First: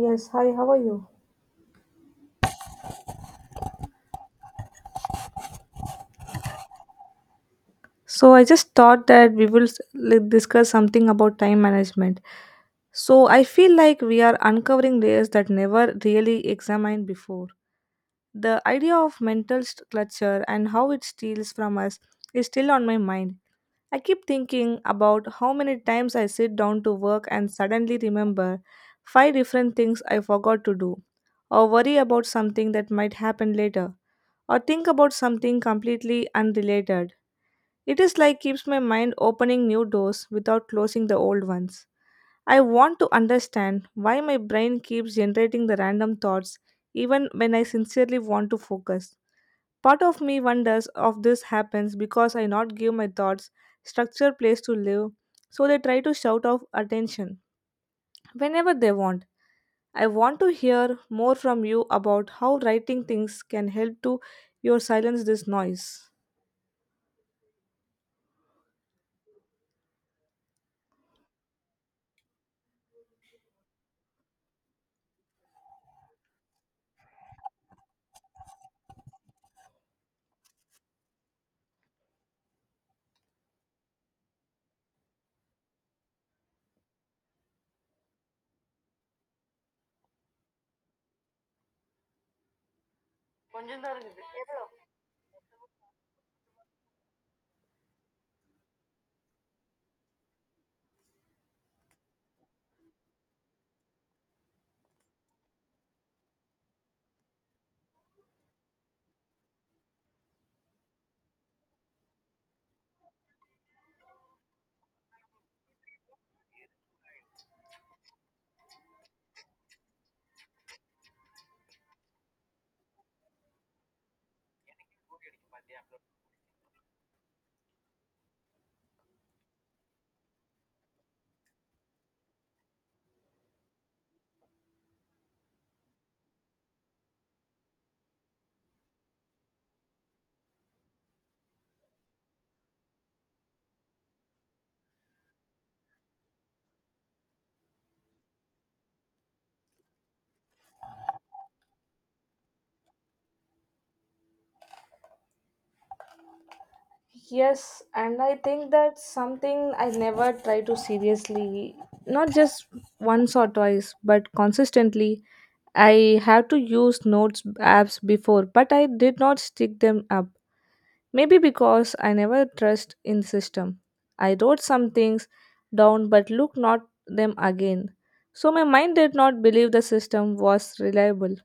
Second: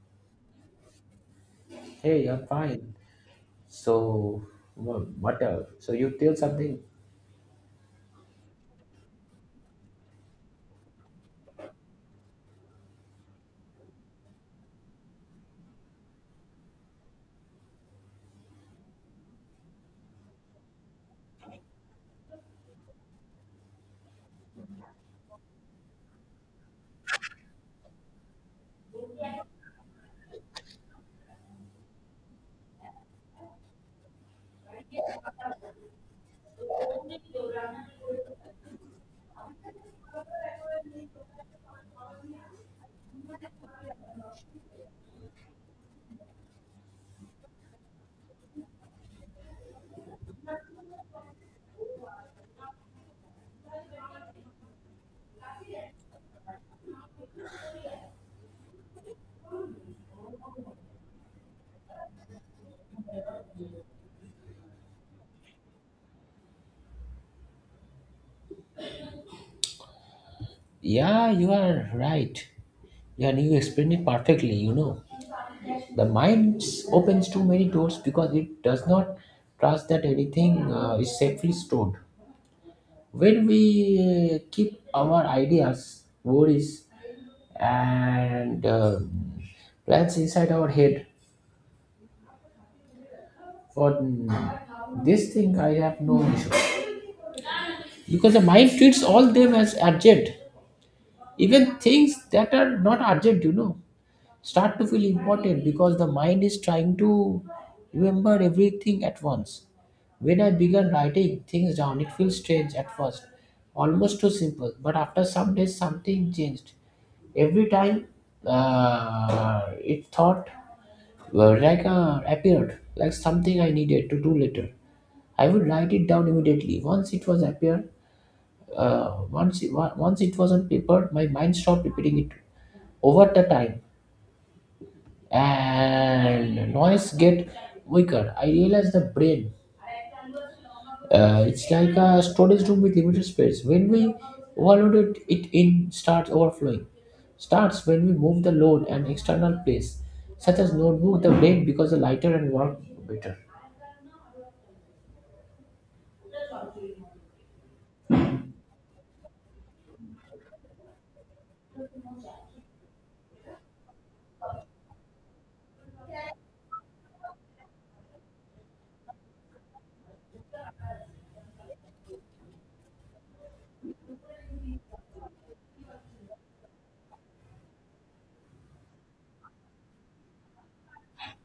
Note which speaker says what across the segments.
Speaker 1: Yes, hi, how are you?
Speaker 2: Hey, I'm fine. So, what else? So, you tell something?
Speaker 1: So I just thought that we will like, discuss something about time management. So I feel like we are uncovering layers that never really examined before. The idea of mental clutter and how it steals from us is still on my mind. I keep thinking about how many times I sit down to work and suddenly remember five different things I forgot to do, or worry about something that might happen later, or think about something completely unrelated. It is like keeps my mind opening new doors without closing the old ones. I want to understand why my brain keeps generating the random thoughts even when I sincerely want to focus. Part of me wonders if this happens because I not give my thoughts structure place to live, so they try to shout off attention whenever they want. I want to hear more from you about how writing things can help to your silence this noise.
Speaker 2: Yeah, you are right. Yeah, and you explained it perfectly. You know, the mind opens too many doors because it does not trust that anything is safely stored. When we keep our ideas, worries, and plans inside our head, for mm, this thing, I have no issue because the mind treats all them as urgent, even things that are not urgent, you know, start to feel important because the mind is trying to remember everything at once. When I began writing things down, it feels strange at first, almost too simple, but after some days something changed. Every time it thought, appeared like something I needed to do later, I would write it down immediately once it was appeared. Once once it was on paper, my mind stopped repeating it. Over the time, and noise get weaker. I realized the brain. It's like a storage room with limited space. When we overload it, it in starts overflowing. Starts when we move the load an external place, such as notebook, the brain becomes lighter and work better.
Speaker 1: Yes, and I think that's something I never try to seriously, not just once or twice, but consistently. I have to use notes apps before, but I did not stick them up. Maybe because I never trust in system. I wrote some things down but looked not them again. So my mind did not believe the system was reliable.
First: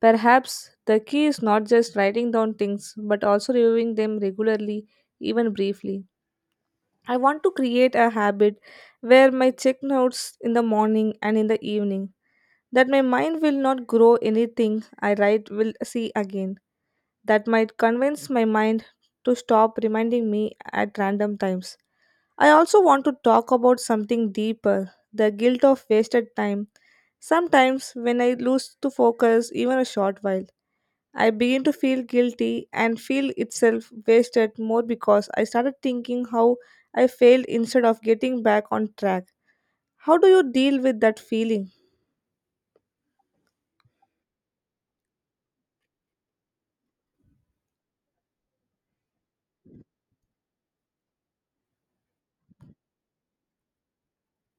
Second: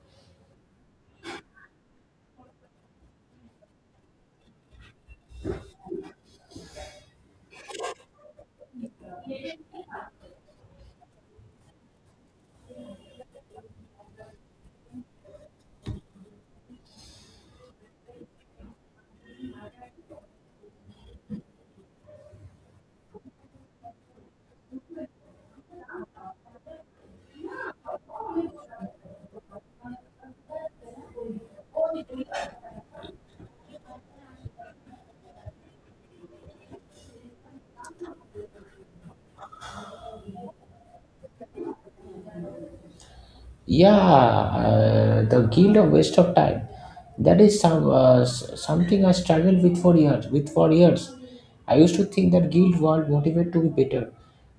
Speaker 1: Perhaps the key is not just writing down things but also reviewing them regularly, even briefly. I want to create a habit where my check notes in the morning and in the evening, that my mind will not grow anything I write will see again. That might convince my mind to stop reminding me at random times. I also want to talk about something deeper the guilt of wasted time. Sometimes, when I lose to focus even a short while, I began to feel guilty and feel itself wasted more because I started thinking how I failed instead of getting back on track. How do you deal with that feeling?
Speaker 2: Yeah, the guilt of waste of time. That is some something I struggled with for years. With for years, I used to think that guilt won't motivate to be better.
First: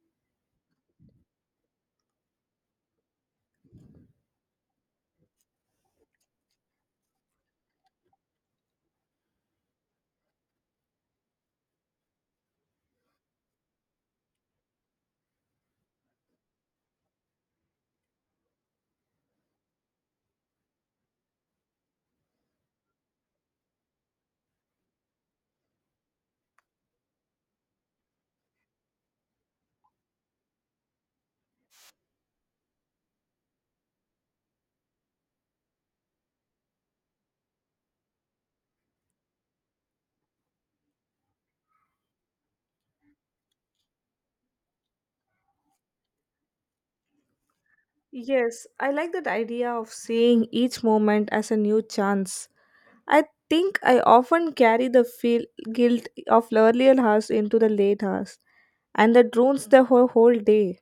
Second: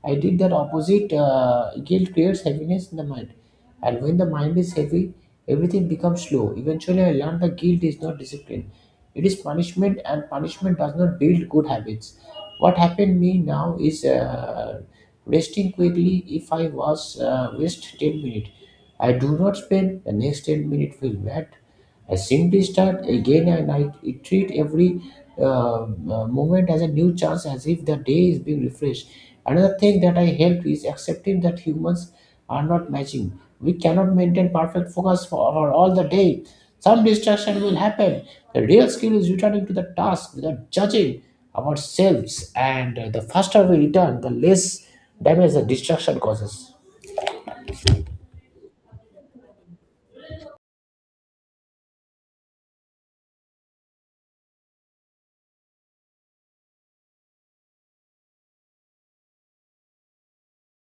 Speaker 2: I did that opposite. Guilt creates heaviness in the mind, and when the mind is heavy, everything becomes slow. Eventually, I learned that guilt is not discipline; it is punishment, and punishment does not build good habits. What happened to me now is. Resting quickly, if I was waste 10 minutes, I do not spend the next 10 minutes feel bad. I simply start again, and I treat every uh, moment as a new chance, as if the day is being refreshed. Another thing that I help is accepting that humans are not matching. We cannot maintain perfect focus for all the day. Some distraction will happen. The real skill is returning to the task without judging ourselves, and the faster we return, the less damage the distraction causes.
Speaker 1: Yes, I like that idea of seeing each moment as a new chance. I think I often carry the feel guilt of earlier hours into the late hours, and that ruins the whole day.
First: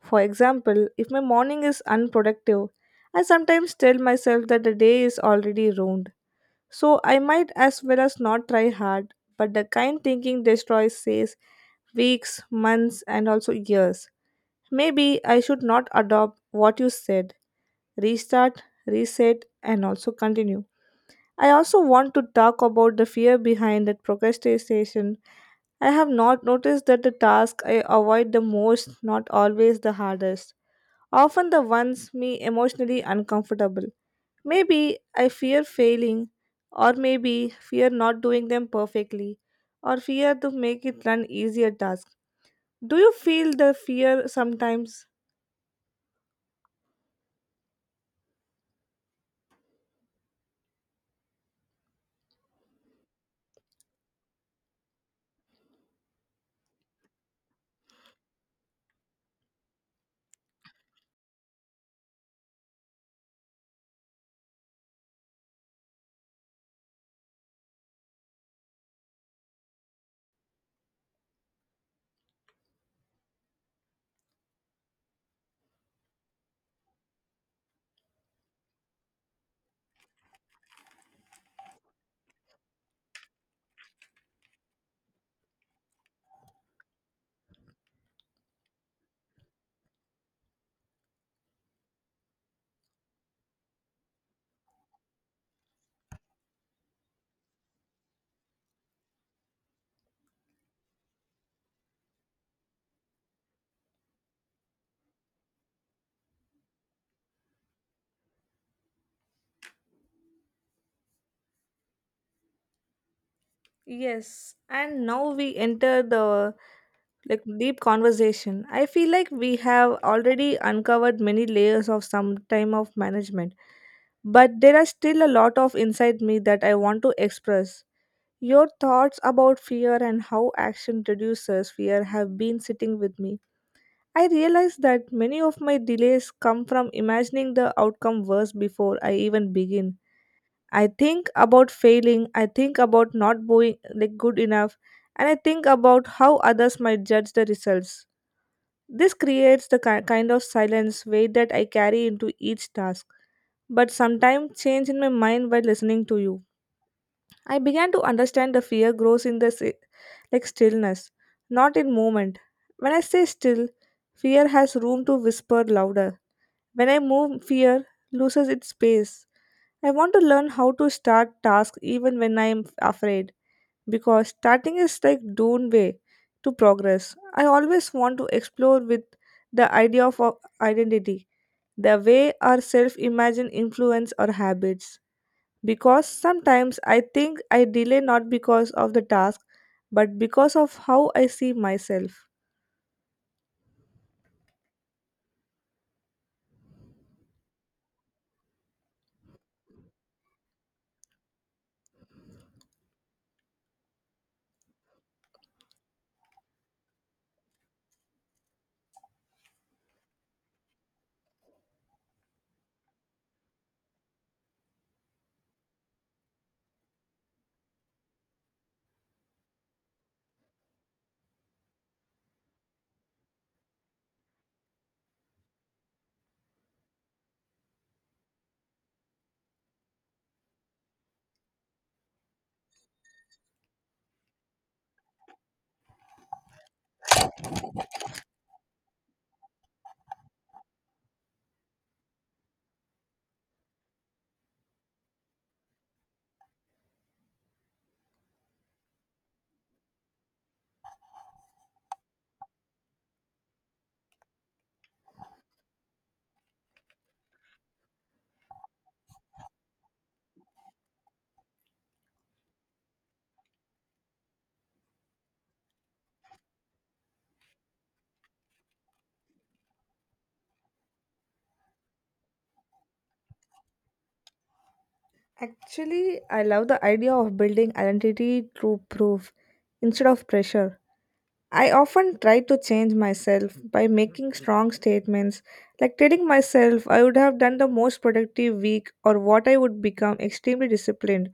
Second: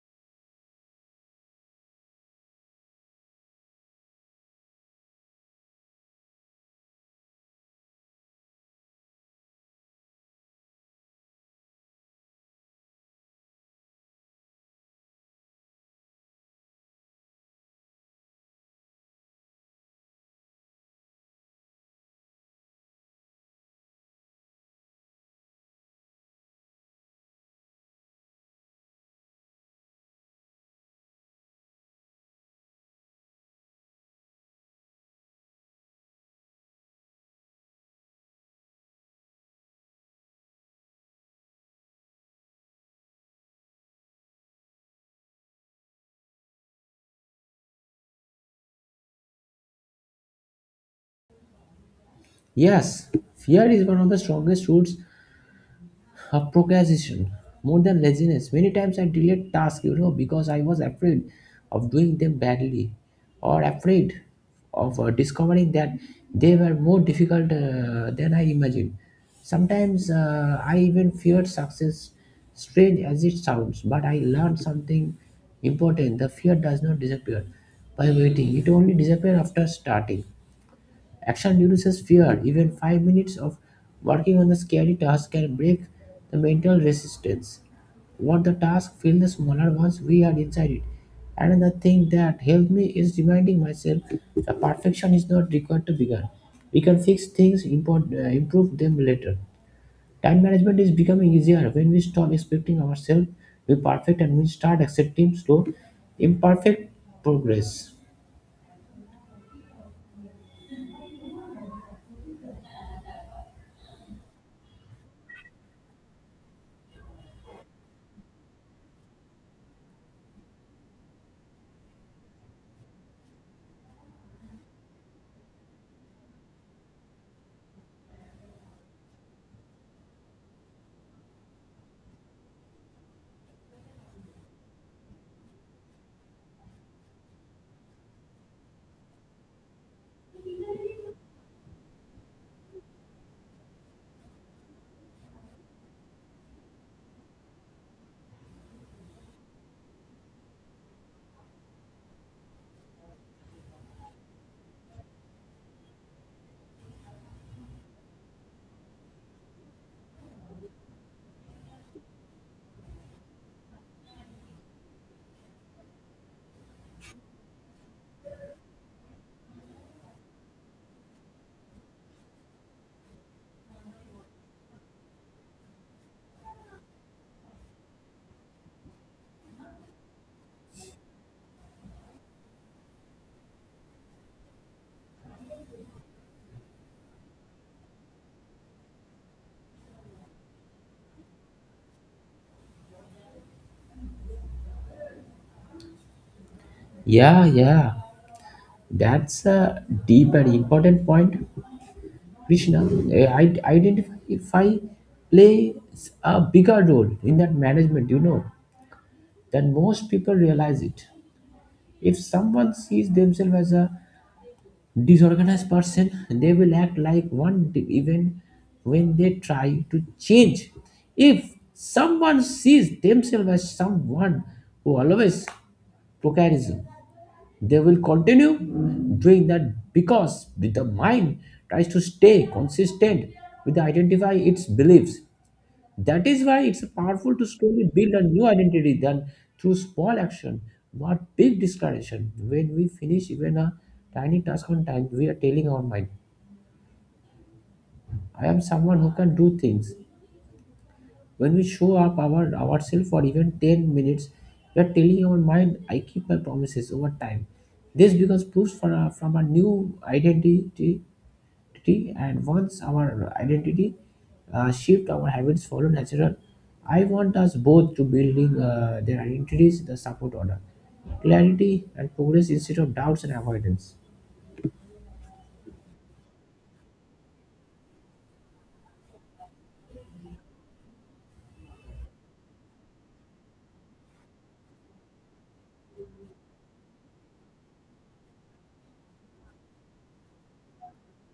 Speaker 1: For example, if my morning is unproductive, I sometimes tell myself that the day is already ruined. So I might as well as not try hard, but the kind thinking destroys says weeks, months, and also years. Maybe I should not adopt what you said. Restart, reset, and also continue. I also want to talk about the fear behind that procrastination. I have not noticed that the task I avoid the most, not always the hardest, often the ones me emotionally uncomfortable. Maybe I fear failing, or maybe fear not doing them perfectly, or fear to make it an easier task. Do you feel the fear sometimes?
Speaker 2: Yes, fear is one of the strongest roots a procrastination, more than laziness. Many times I delayed tasks, you know, because I was afraid of doing them badly, or afraid of discovering that they were more difficult than I imagined. Sometimes I even feared success, strange as it sounds, but I learned something important: the fear does not disappear by waiting, it only disappears after starting. Action reduces fear. Even 5 minutes of working on the scary task can break the mental resistance. What the task feel the smaller once we are inside it. Another thing that helped me is reminding myself that perfection is not required to begin. We can fix things, improve them later. Time management is becoming easier when we stop expecting ourselves to be perfect and we start accepting slow, imperfect progress.
Speaker 1: Yes, and now we enter the like deep conversation. I feel like we have already uncovered many layers of some time of management, but there are still a lot of inside me that I want to express. Your thoughts about fear and how action reduces fear have been sitting with me. I realized that many of my delays come from imagining the outcome worse before I even begin. I think about failing, I think about not being like good enough, and I think about how others might judge the results. This creates the kind of silence weight that I carry into each task, but sometimes change in my mind while listening to you. I began to understand the fear grows in the like stillness, not in movement. When I stay still, fear has room to whisper louder. When I move, fear loses its space. I want to learn how to start tasks even when I am afraid because starting is like doomed way to progress. I always want to explore with the idea of identity, the way our self-imagine influence our habits. Because sometimes I think I delay not because of the task, but because of how I see myself.
Speaker 2: Yeah, yeah. That's a deep and important point, Krishna. Identify plays a bigger role in that management, you know, than most people realize it. If someone sees themselves as a disorganized person, they will act like even when they try to change. If someone sees themselves as someone who always procrastinates, they will continue doing that because the mind tries to stay consistent with identify its beliefs. That is why it's powerful to slowly build a new identity than through small action, not big discretion. When we finish even a tiny task on time, we are telling our mind, I am someone who can do things. When we show up our ourselves for even 10 minutes, we are telling our mind, I keep my promises over time. This becomes proof for our, from our new identity, identity, and once our identity shift, our habits follow natural. I want us both to building their identities, the support order, clarity and progress instead of doubts and avoidance.
Speaker 1: Actually, I love the idea of building identity through proof instead of pressure. I often try to change myself by making strong statements, like telling myself I would have done the most productive week or what I would become extremely disciplined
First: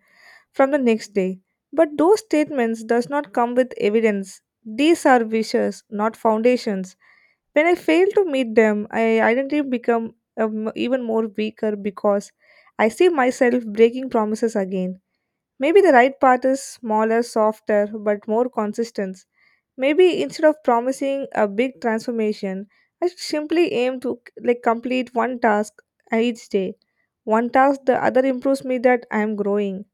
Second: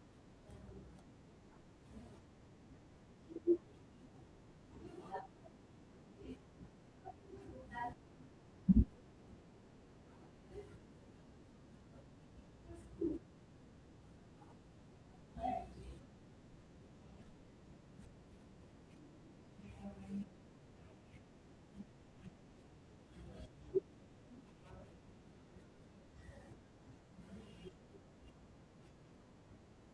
Speaker 1: from the next day. But those statements does not come with evidence. These are wishes, not foundations. When I fail to meet them, I identity become even more weaker because I see myself breaking promises again. Maybe the right path is smaller, softer, but more consistent. Maybe instead of promising a big transformation, I should simply aim to like complete one task each day. One task the other improves me that I am growing.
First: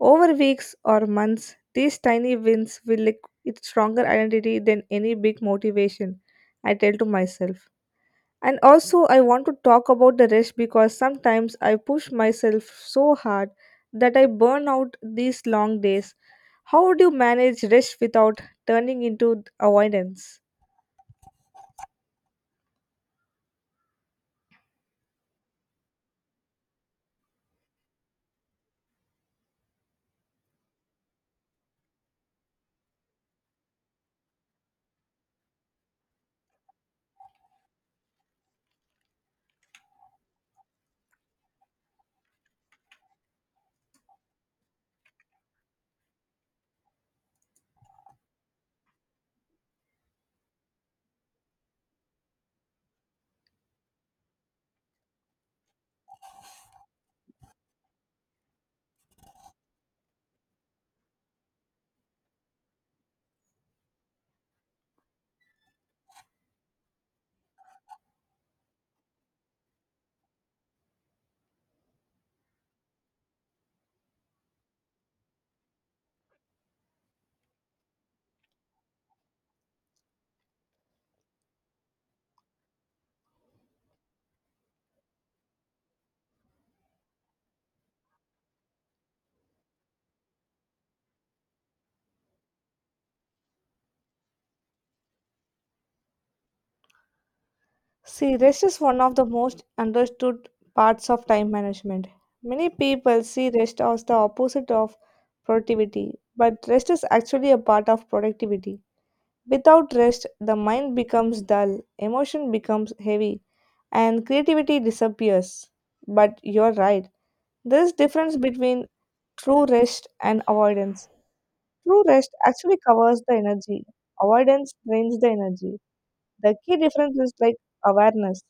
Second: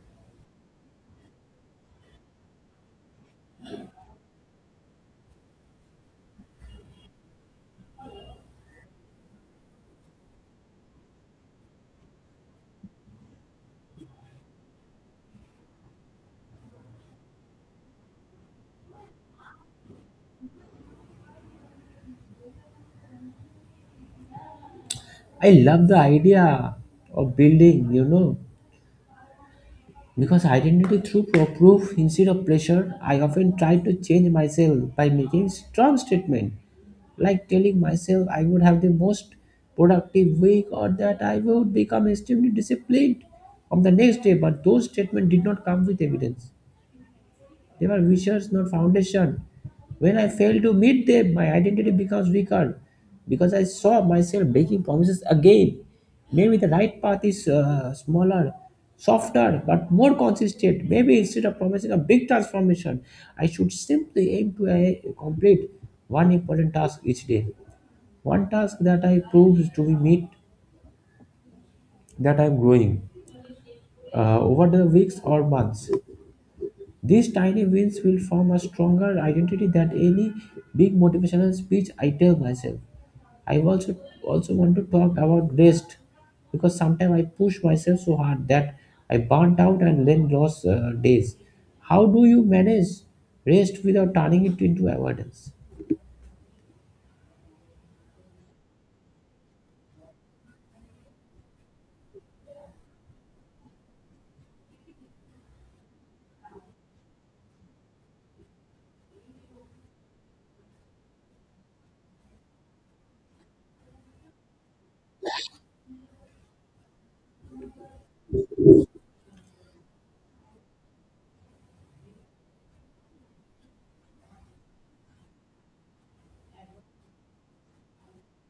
Speaker 1: Over weeks or months, these tiny wins will like its stronger identity than any big motivation. I tell to myself. And also, I want to talk about the rest because sometimes I push myself so hard that I burn out these long days. How would you manage rest without turning into avoidance?
Speaker 2: I love the idea of building, you know, because identity through proof instead of pressure, I often try to change myself by making strong statement, like telling myself I would have the most productive week or that I would become extremely disciplined on the next day. But those statements did not come with evidence. They were wishes, not foundation. When I fail to meet them, my identity becomes weaker because I saw myself breaking promises again. Maybe the right path is smaller, softer, but more consistent. Maybe instead of promising a big transformation, I should simply aim to complete one important task each day. One task that I proves to be meet that I'm growing over the weeks or months. These tiny wins will form a stronger identity than any big motivational speech I tell myself. I also want to talk about rest because sometimes I push myself so hard that I burnt out and then lost days. How do you manage rest without turning it into avoidance?
Speaker 1: See, rest is one of the most understood parts of time management. Many people see rest as the opposite of productivity, but rest is actually a part of productivity. Without rest, the mind becomes dull, emotion becomes heavy, and creativity disappears. But you're right. There is difference between true rest and avoidance. True rest actually covers the energy. Avoidance drains the energy. The key difference is like awareness.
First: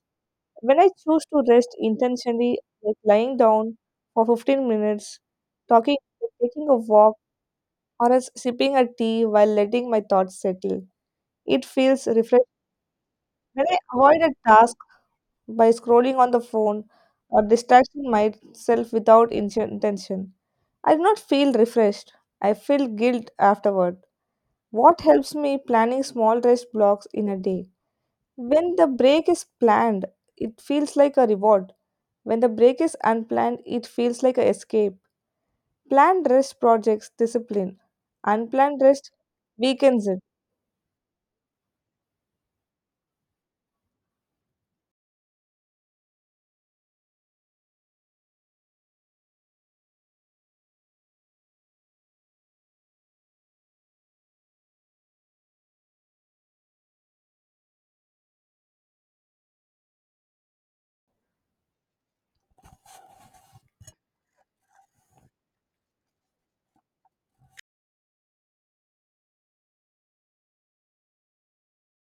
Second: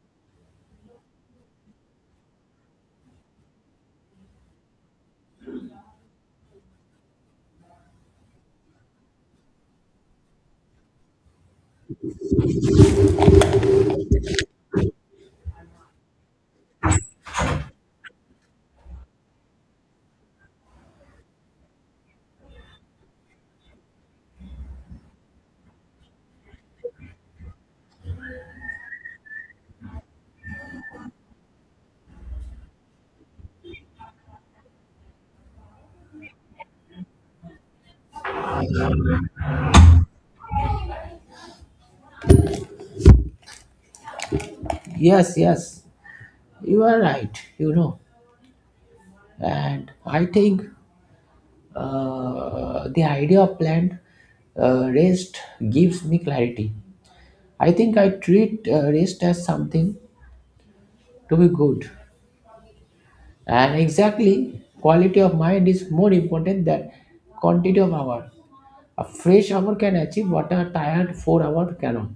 Speaker 1: When I choose to rest intentionally, like lying down for 15 minutes, talking, taking a walk, or else sipping a tea while letting my thoughts settle, it feels refreshing. When I avoid a task by scrolling on the phone or distracting myself without intention, I do not feel refreshed. I feel guilt afterward. What helps me planning small rest blocks in a day? When the break is planned, it feels like a reward. When the break is unplanned, it feels like an escape. Planned rest projects discipline. Unplanned rest weakens it.
Speaker 2: Yes, yes, you are right. You know, and I think the idea of planned rest gives me clarity. I think I treat rest as something to be good. And exactly, quality of mind is more important than quantity of hour. A fresh hour can achieve what a tired 4 hour cannot.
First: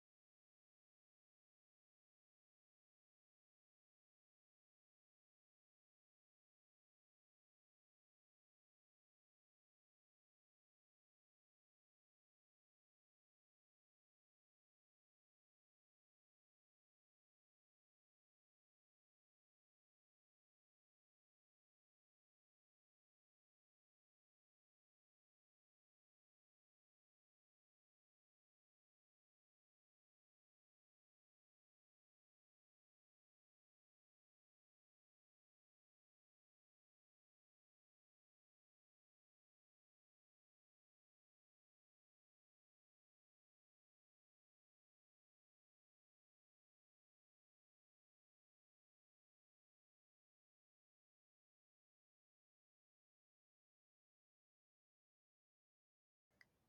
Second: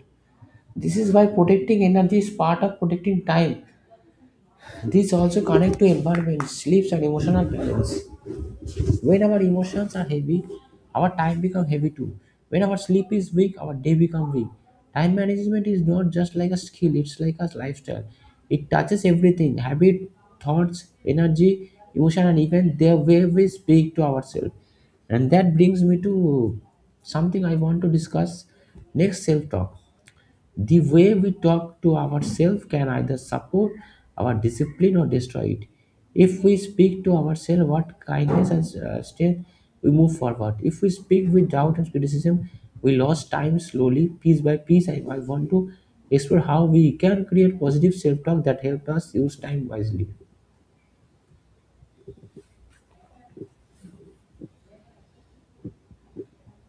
Speaker 2: This is why protecting energy is part of protecting time. This also connects to environment, sleeps, and emotional balance. When our emotions are heavy, our time become heavy too. When our sleep is weak, our day become weak. Time management is not just like a skill, it's like a lifestyle. It touches everything habit, thoughts, energy, emotion, and even the way we speak to ourselves. And that brings me to something I want to discuss next: self talk. The way we talk to ourselves can either support our discipline or destroy it. If we speak to ourselves with kindness and strength, we move forward. If we speak with doubt and criticism, we lose time slowly, piece by piece. I want to explore how we can create positive self talk that helps us use time wisely.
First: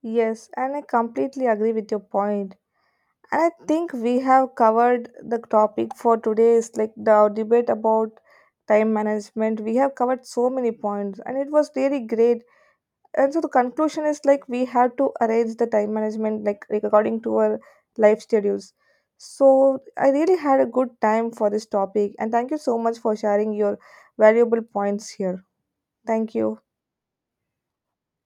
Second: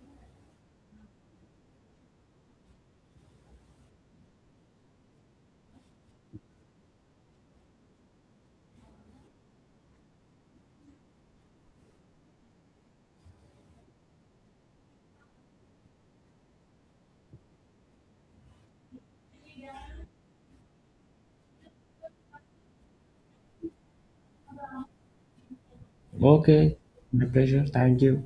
Speaker 1: Yes, and I completely agree with your point. And I think we have covered the topic for today is like the debate about time management. We have covered so many points and it was really great. And so the conclusion is like we have to arrange the time management like according to our life schedules. So I really had a good time for this topic and thank you so much for sharing your valuable points here. Thank you.
Speaker 2: Okay, my pleasure. Thank you.